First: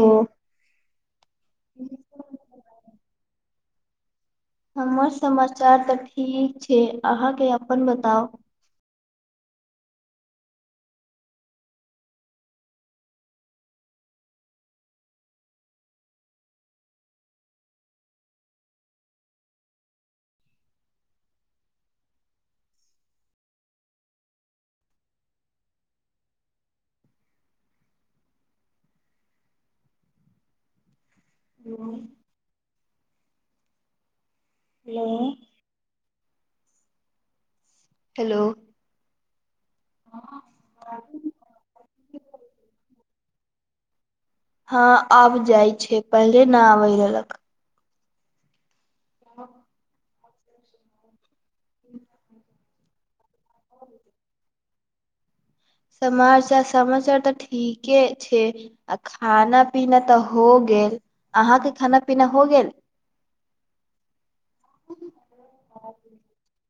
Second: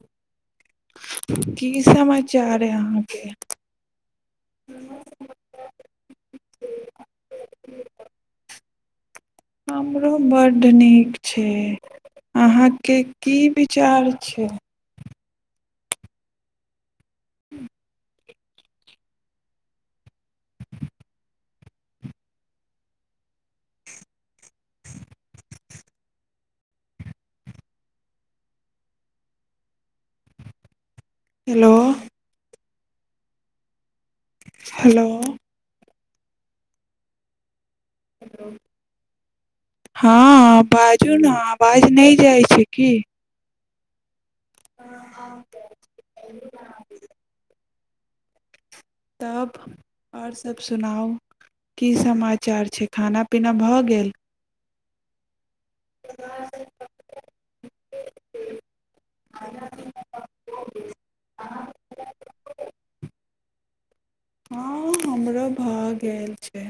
ओ की समाचार अय अहाँके हमर समाचार तऽ ठीक छै अहाँके अपन बताउ। हमरो बड्ड नीक छै अहाँके की विचार छै। [inaudible] हेलो। हेलो। हेलो हँ बाजू ने आवाज नहि जाइ छै की। हँ आब जाइ छै पहिले नहि आबै रहलक। तब आओर सब सुनाउ की समाचार छै खाना पिना भऽ गेल समाचार समाचार तऽ ठीक के छै आ खाना पीना तऽ हो गेल अहाँके खाना पीना हो गेल हँ हमरो भऽ गेल छै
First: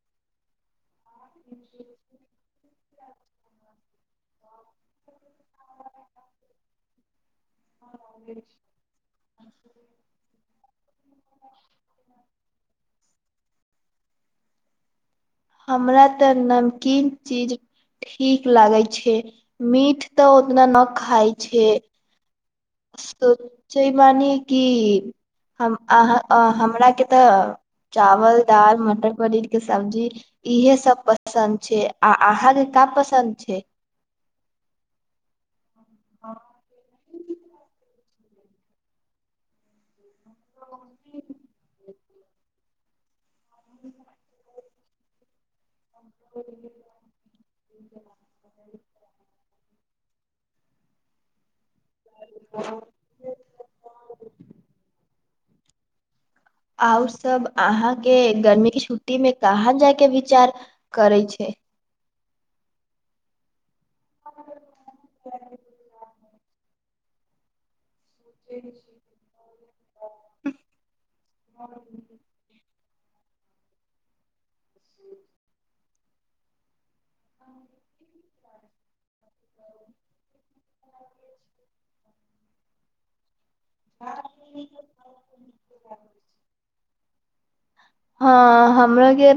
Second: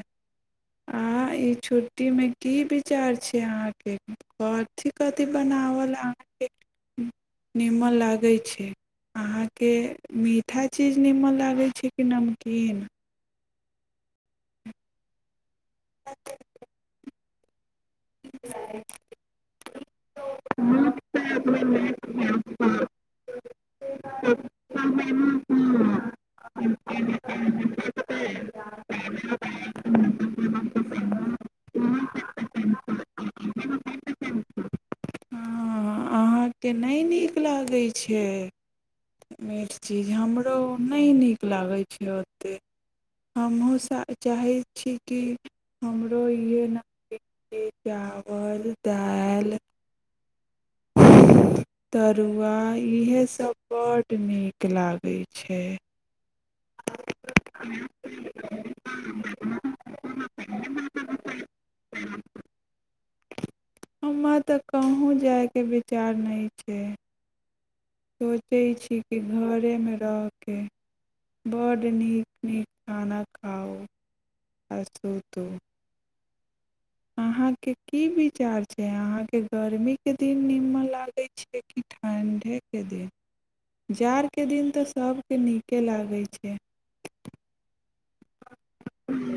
आ ई छुट्टीमे की विचार छै अहाँके कथी कथी बनावल अहाँके निमन लागैत छै अहाँके मीट हर चीज निमन लागै छै कि नमकीन हमरा तऽ नमकीन चीज ठीक लागै छै मीठ तऽ उतना न खाइ छै सोचयब बानी कि हम अहाँ अहाँ हम हमराके तऽ चावल दाल मटर पनीरके सब्जी इहे सब पसन्द छै आ नमकीन अहाँके का पसन्द छै हँ अहाँके नहि नीक लागै छी के ची [inaudible] हमरो नहि नीक लागै छै ओतेक हमूँ साह चाहित ठीके हमरो इहे न दे देत चावल दाईल तरुआ इहे सब बड्ड नीक लागे छै आउर सब अहााँके गर्मी छुट्टी मे कहाँ जायके विचार करैय छै हमरा तऽ कहूँ जाय के विचार नहि ठीक सोचै छी कि घरेमे रह कऽ बड्ड नीक नीक खान खाउ आ सुतू अहाँके की विचार छै अहाँके गर्मी के दिन म लागे छै कि ठन - अंधे के दे जाड़के दिन तऽ सभके नीके लागै छै हँ हमरा के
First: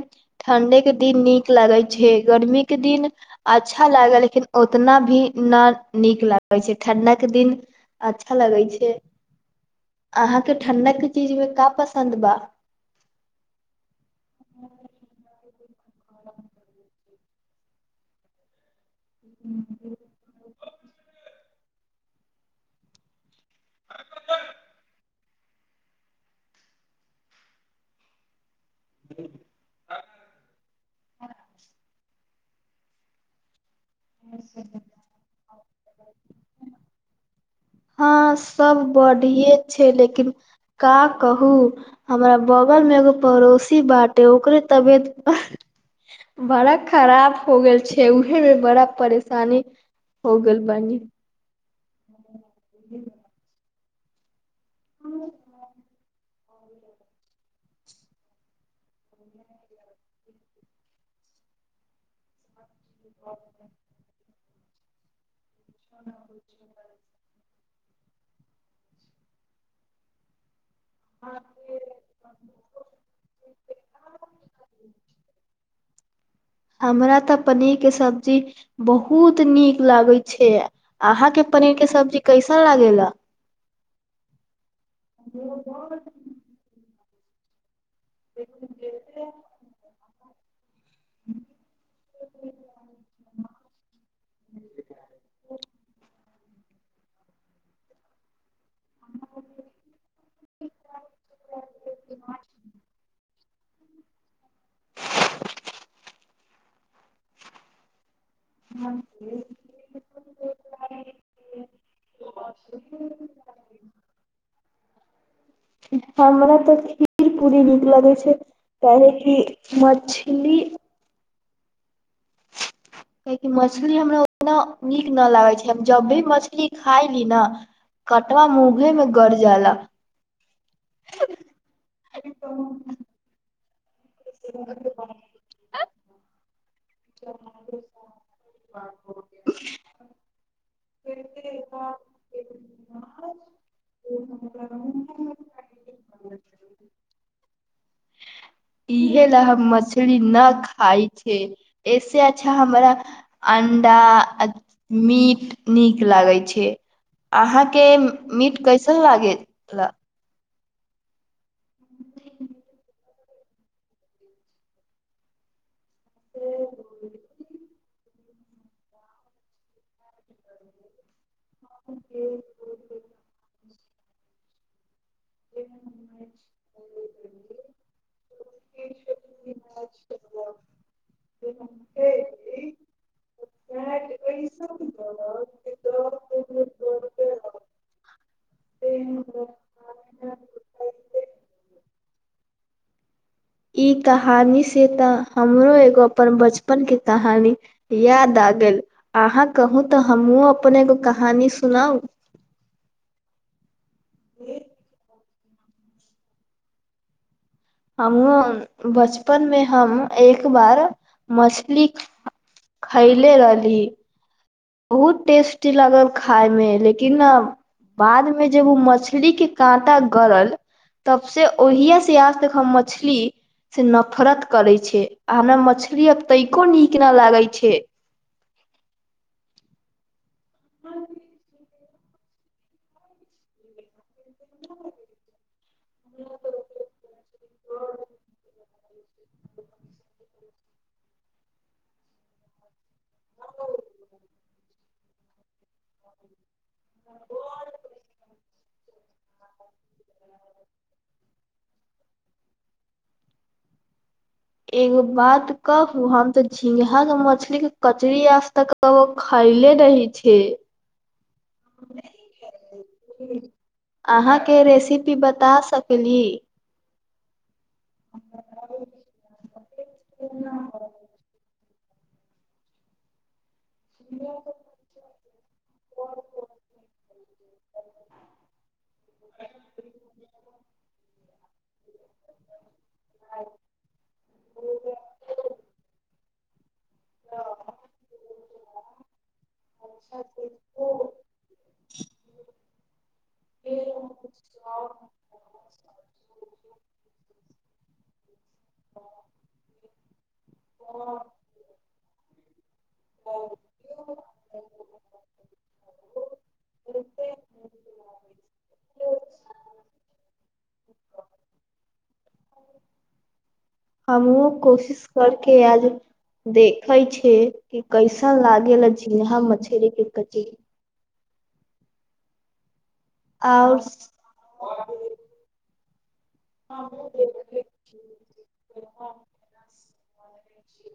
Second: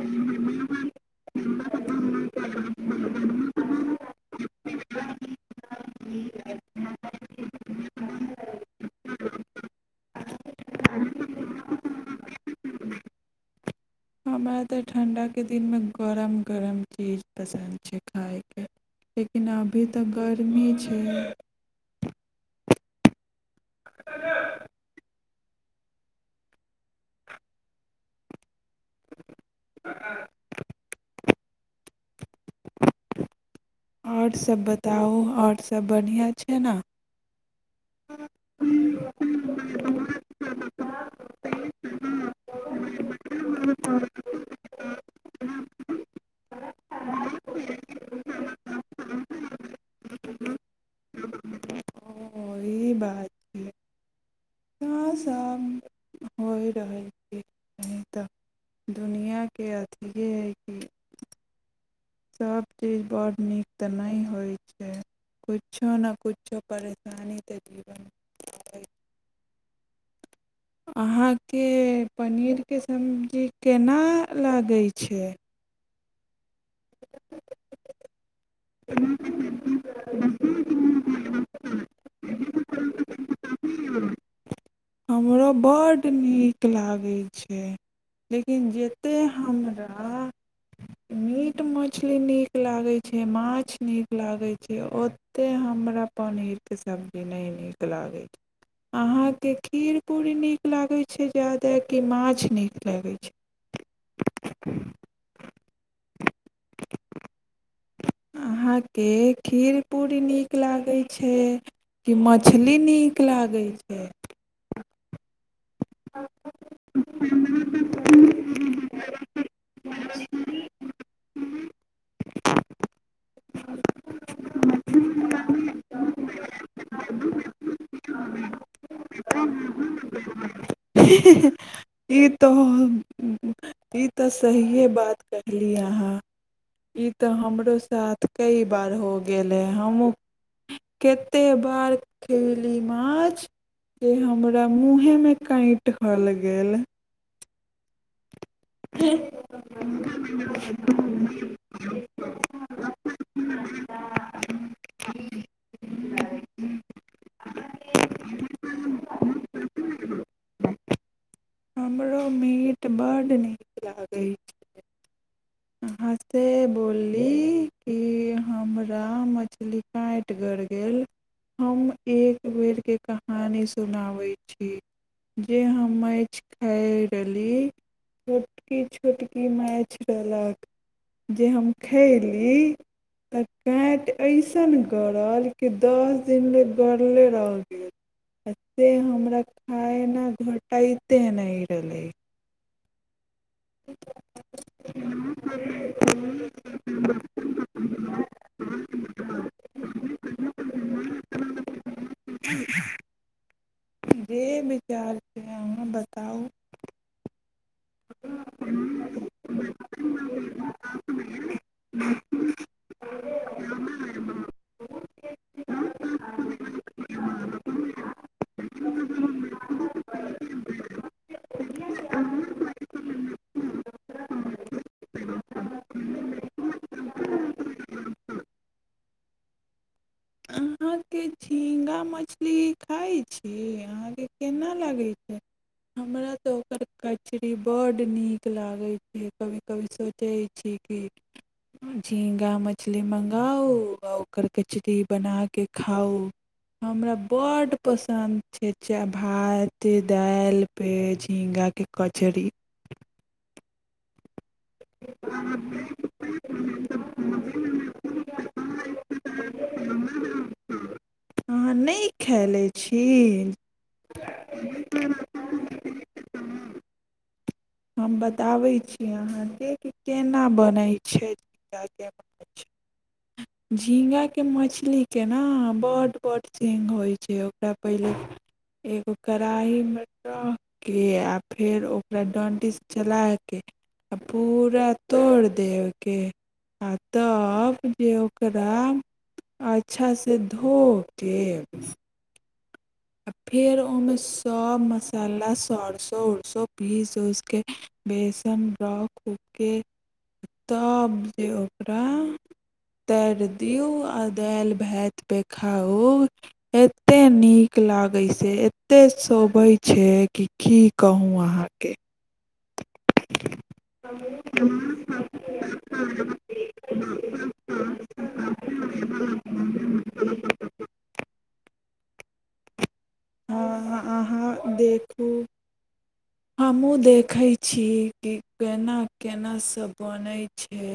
ठण्ढेके दिन नीक लगै छै गर्मीके दिन अच्छा लागल लेकिन उतना भी न नीक लागै छै ठण्डक के दिन अच्छा लगै छै अहाँके ठंडाके चीजमे का पसन्द बा हमरा तऽ ठण्ढाके दिनमे गरम गरम चीज पसन्द छै खायके लेकिन अभी तऽ गर्मी छै ह [inaudible] ह [inaudible] आओर सभ बताउ आओर सभ बढ़िआँ छै न हँ सब बढ़िेये छै लेकिन का कहू हमरा बगल मे एगो पड़ोसी बाटे ओकरे तबियत ह बड़ा खराब हो गेल छै उहेमे बड़ा परेशानी हो गेल बानी ओ ई ह बात [inaudible] छै कहाँ ह सब [inaudible] होइ रहल छै नहि तऽ दुनिआके अथिए हइ कि बड्ड नीक त कुछो न कुछो परेशानी तऽ जीवनमे आबै अहाँके पनीरके सब्जी केना लागै छै हमरा तऽ पनीर के सब जी बहुत नीक लागे छै अहाँ के पनीर के सब्जी कैसन लागे ला हमरो बड्ड नीक लागल हूँ छै लेकिन जते हमरा मीट मछली नीक लागै छै माछ नीक लागै छै ओतेक हमरा पनीरके सब्जी नहि नीक लागै छै अहाँके खीर पूरी नीक लागैत छै ज्यादे कि माछ नीक लागै छै अहाँके खीर पूरी नीक लागै छै कि मछली नीक लागै छै हमरा तऽ खीर पूरी नीक लगै छै काहे की मछली कियाकि मछली हमरा उतना नीक नहि लागै छै हम जब भी मछली खायली न कटवा मूँहेमे गरजाला हिं हिं ह ई तो ई तऽ सहिए बात कहली अहाँ ई तऽ हमरो साथ कई बार हो गेलै हमहूँ कतेक बार खयली माछ जे हमरा मूँहेमे काँटि गल गेल इहे लय हम मछली न खाय छै ऐसे अच्छा हमरा अण्डा मीट नीक लागै छै अहाँके मीट कैसन लागे ला हमरो मीट बड्ड नीक लागै छै हँसि त [inaudible] बोललीह कि हमरा मछली काटि गड़ गेल। हम एक बेर के [inaudible] कहानी सुनाबै छी जे हम माछ खाय रहली। छोटकी-छोटकी माछ रहलक जे हम खयली गरलके गेल आ से हमरा खाय ना घोटाइते नहि रहलै। ई कहानी से तऽ हमरो एगो अपन बचपन के कहानी याद आ गेल अहाँ कहू तऽ हमहुूँ अपन एगो कहानी सुनाउ जे विचार हुआ हमूँ बचपन मे हम एक बार मछली खयले रहली बहुत टेस्ट लागल खायमे लेकिन बादमे जब ओ मछलीके काँटा गरल तबसँ ओहिय से आज तक हम मछलीसँ नफरत करै छै आ हमरा मछली आब तैको नीक नहि लागै छै अहाँके झिङगा मछली खाइ छी अहाँके केना लागैत छै हमरा तऽ ओकर कचरी बड्ड नीक लागैत छै कभी कभी सोचै छी कि झींगा मछली मँगाउ आ ओकर कचरी बनाके खाउ हमरा बड पसन्द छै चाह भात दालि पे झींगा के कचड़ी एगो बात कहू हम त झिंगाह के मछली के कचरी आज तक ओ खैले रहै छै अहाँ नहि खैलै छी अहाँके रेसिपी बता सकली हम बताबै छी अहाँके अ [inaudible] झिङ्ंगाके मछलीके न बड बड सिङ्घ होइ छै ओकरा पहिले एगो कड़ाहीमे रख कऽ आब फेर ओ ओकरा डंटी चला के आ पूरा तोड़ देबके आ तब जे राम अच्छासे धो के [inaudible] आ फिर ओमेस सब मसाला सरसो उरसो पीस उसके बेसन रखु के तब जे ओकरा तैर दिऔ आ दालि भात पे खाउ एते नीक नीक लागै से एतेक शोभै छै कि की कहू अहाँके [inaudible] हमहु कोशिश करके आज देखै छिय कि कैसन लागल झींगा मछली के कचरी हँ आओर ह अहाँ देखू हमहूँ देखै छी कि केना केना सभ बनैत छै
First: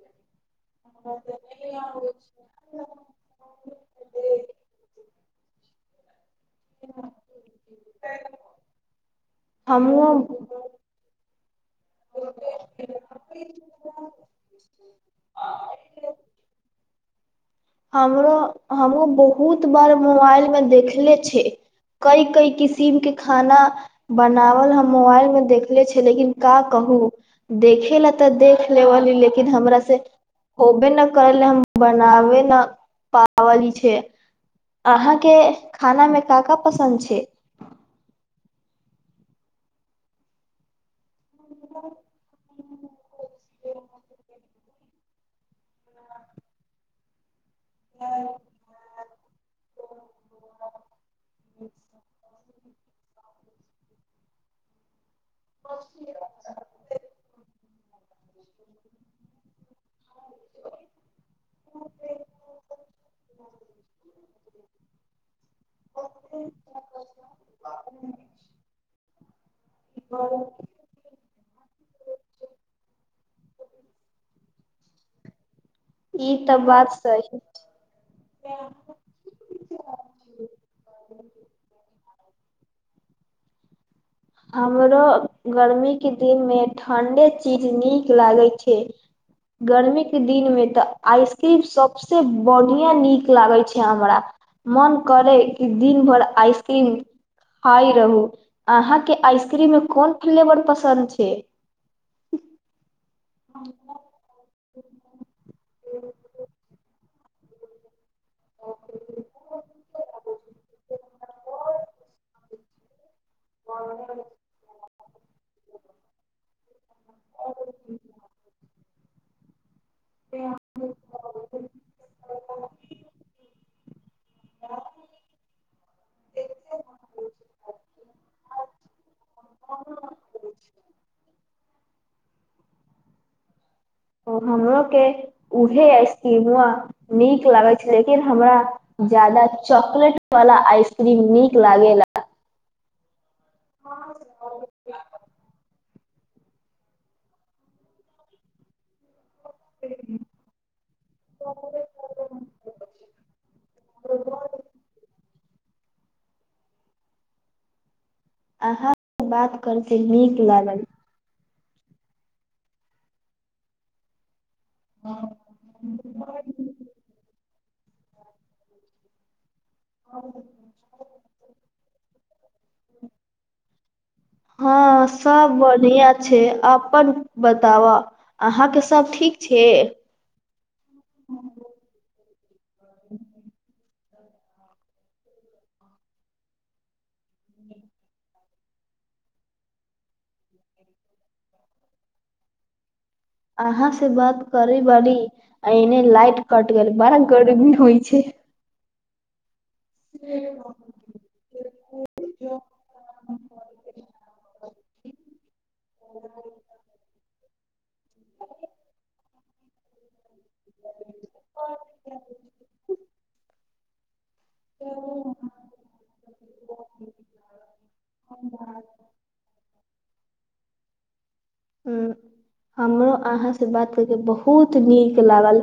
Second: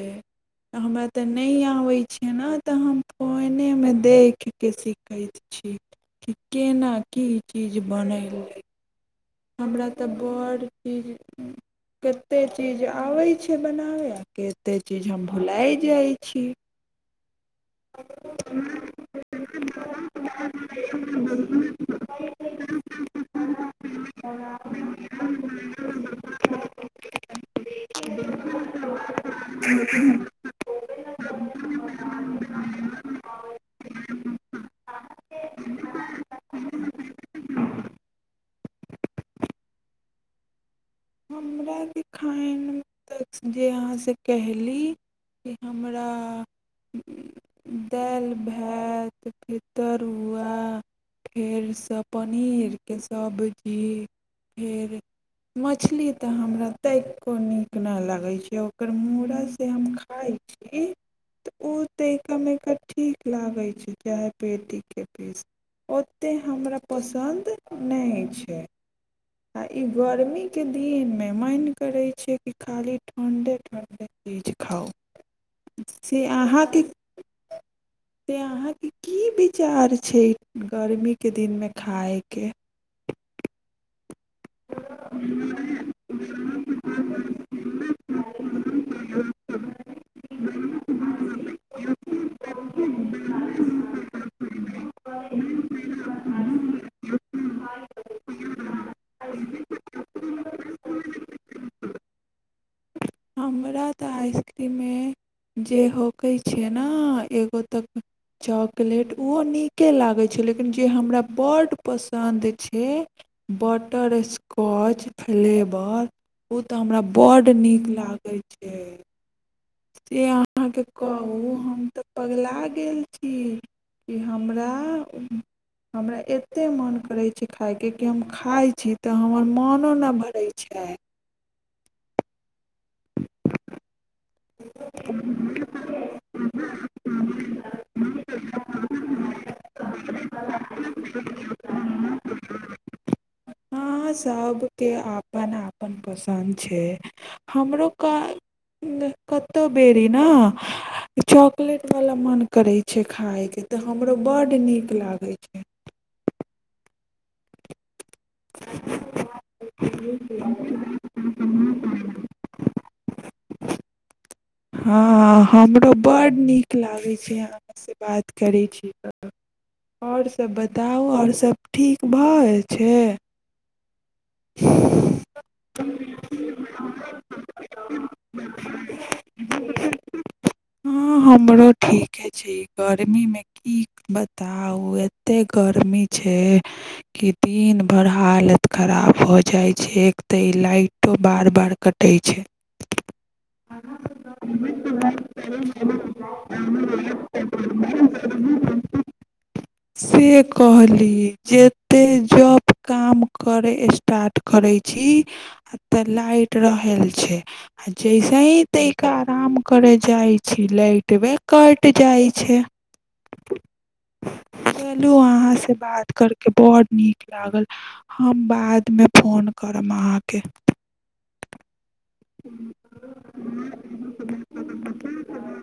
हमरा तऽ नहि आबै छिय ने तऽ हम फोनेमे देखिकऽ सीख करैत छी। कि केना ई चीज बनै लै। हमरा तऽ हमहुँ बड़ चीज कतेक चीज आबै छै बनाबेय आ कतेक चीज हम भुलाय जाइ छी हमरो हमो बहुत बार मोबाइल मे देखले छ कई कई किसिम के खाना बनावल हम मोबाइल मे देखले छ लेकिन का कहू देखे ल तऽ देख लेबी लेकिन हमरा से होबे नहि करल हम बनाबे। हँ पावली छै अहाँके खानामे का का पसन्द छै हमरा खायब त जे अहाँसे कहे ली कि हमरा दालि भात के तर तरुआ फेरसँ पनीर के सभजी फेर। मछली तऽ हमरा तनीको नीक न लागै छै ओकर मूड़ा से हम खाइ छी तऽ ओ तय एक दम ठीक लागै छै चाहे पेटीके पीस ओतेक हमरा पसन्द नहि छै आ ई गर्मी आके दिनमे मन करै छै कि खाली ठण्डे ठण्डे चीज खाउ से ई तऽ अहाँके बात सही से अहाँके की विचार छै गर्मीके दिनमे खायके हमरो गर्मीके दिनमे ठण्डे चीज नीक लागैत छै गर्मीक के दिनमे तऽ आइसक्रीम सभसँ बढ़िआं नीक लागैत छै हमरा मन करै कि दिन भरि आइसक्रीम खााय रहू अहाँ। आइसक्रीम मे कोन फ्लेवर पसन्द छै। [inaudible] हमरा तऽ आइसक्रीममे जे होक छै ने एगो तऽ चॉकलेट ओहो नीके लागैत छै लेकिन जे हमरा बड्ड पसन्द छै बटर स्कॉच। फ्लेवर उ। तऽ हमरा बड नीक लागत। [inaudible] से अहाँके कहू हम तऽ पगला गेल छी कि हमरा-हमरा एतेक मोन करै छै खायके कि हम खाइ छी तऽ हमर मोनो नहि भरै छै। हमरो के छै उहे आइसक्रीमवा नीक लागे छै लेकिन हमरा ज्यादा चॉकलेट वाला आइसक्रीम नीक लागेला ह सबके अपन अपन अपन पसन्द छै हमरो का न [unintelligible] कतौ बेरी ने चॉकलेट वाला मन करे छै खाय के तऽ हमरो बड नीक लागे छै अहाँ सँ बात करके नीक लागल हँ हमरो बड नीक लागै छै आहाँ आहाँ‌‌ सँ बात करै छी तऽ आओर सभ बताउ आओर सभ ठीक भऽ रहल छै हँ सब बढ़िआँ छै अपन बताबऽ अहाँके सब ठीक छै के छी गर्मीमे की बताउ एते गर्मी छै कि दिन भर हालत खराब भऽ जाइ छै एक तऽ ई लाइटो बार बार कटै छै अहाँ से बात करै बारी आ एने लाइट कट गेल बड़ा गर्मी होइ छै से कहली जते जॉब काम करय स स्टार्ट करे छी तऽ लाइट रहल छै आ जैसे ही तनिका आराम करे जाइ छी लाइट बे कट जाइ छै चलू अहाँ से बात करके बड नीक लागल हम बात फोन करब अहाँके हमरो अहाँसँ बात करके बहुत नीक लागल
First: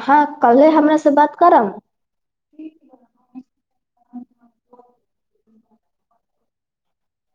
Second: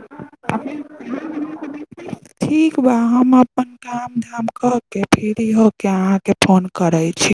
अहाँ कल्हे हमरा से बात करब ठीक बा हम अपन काम धाम कऽ के फ्री हो के अहाँके फोन करै छी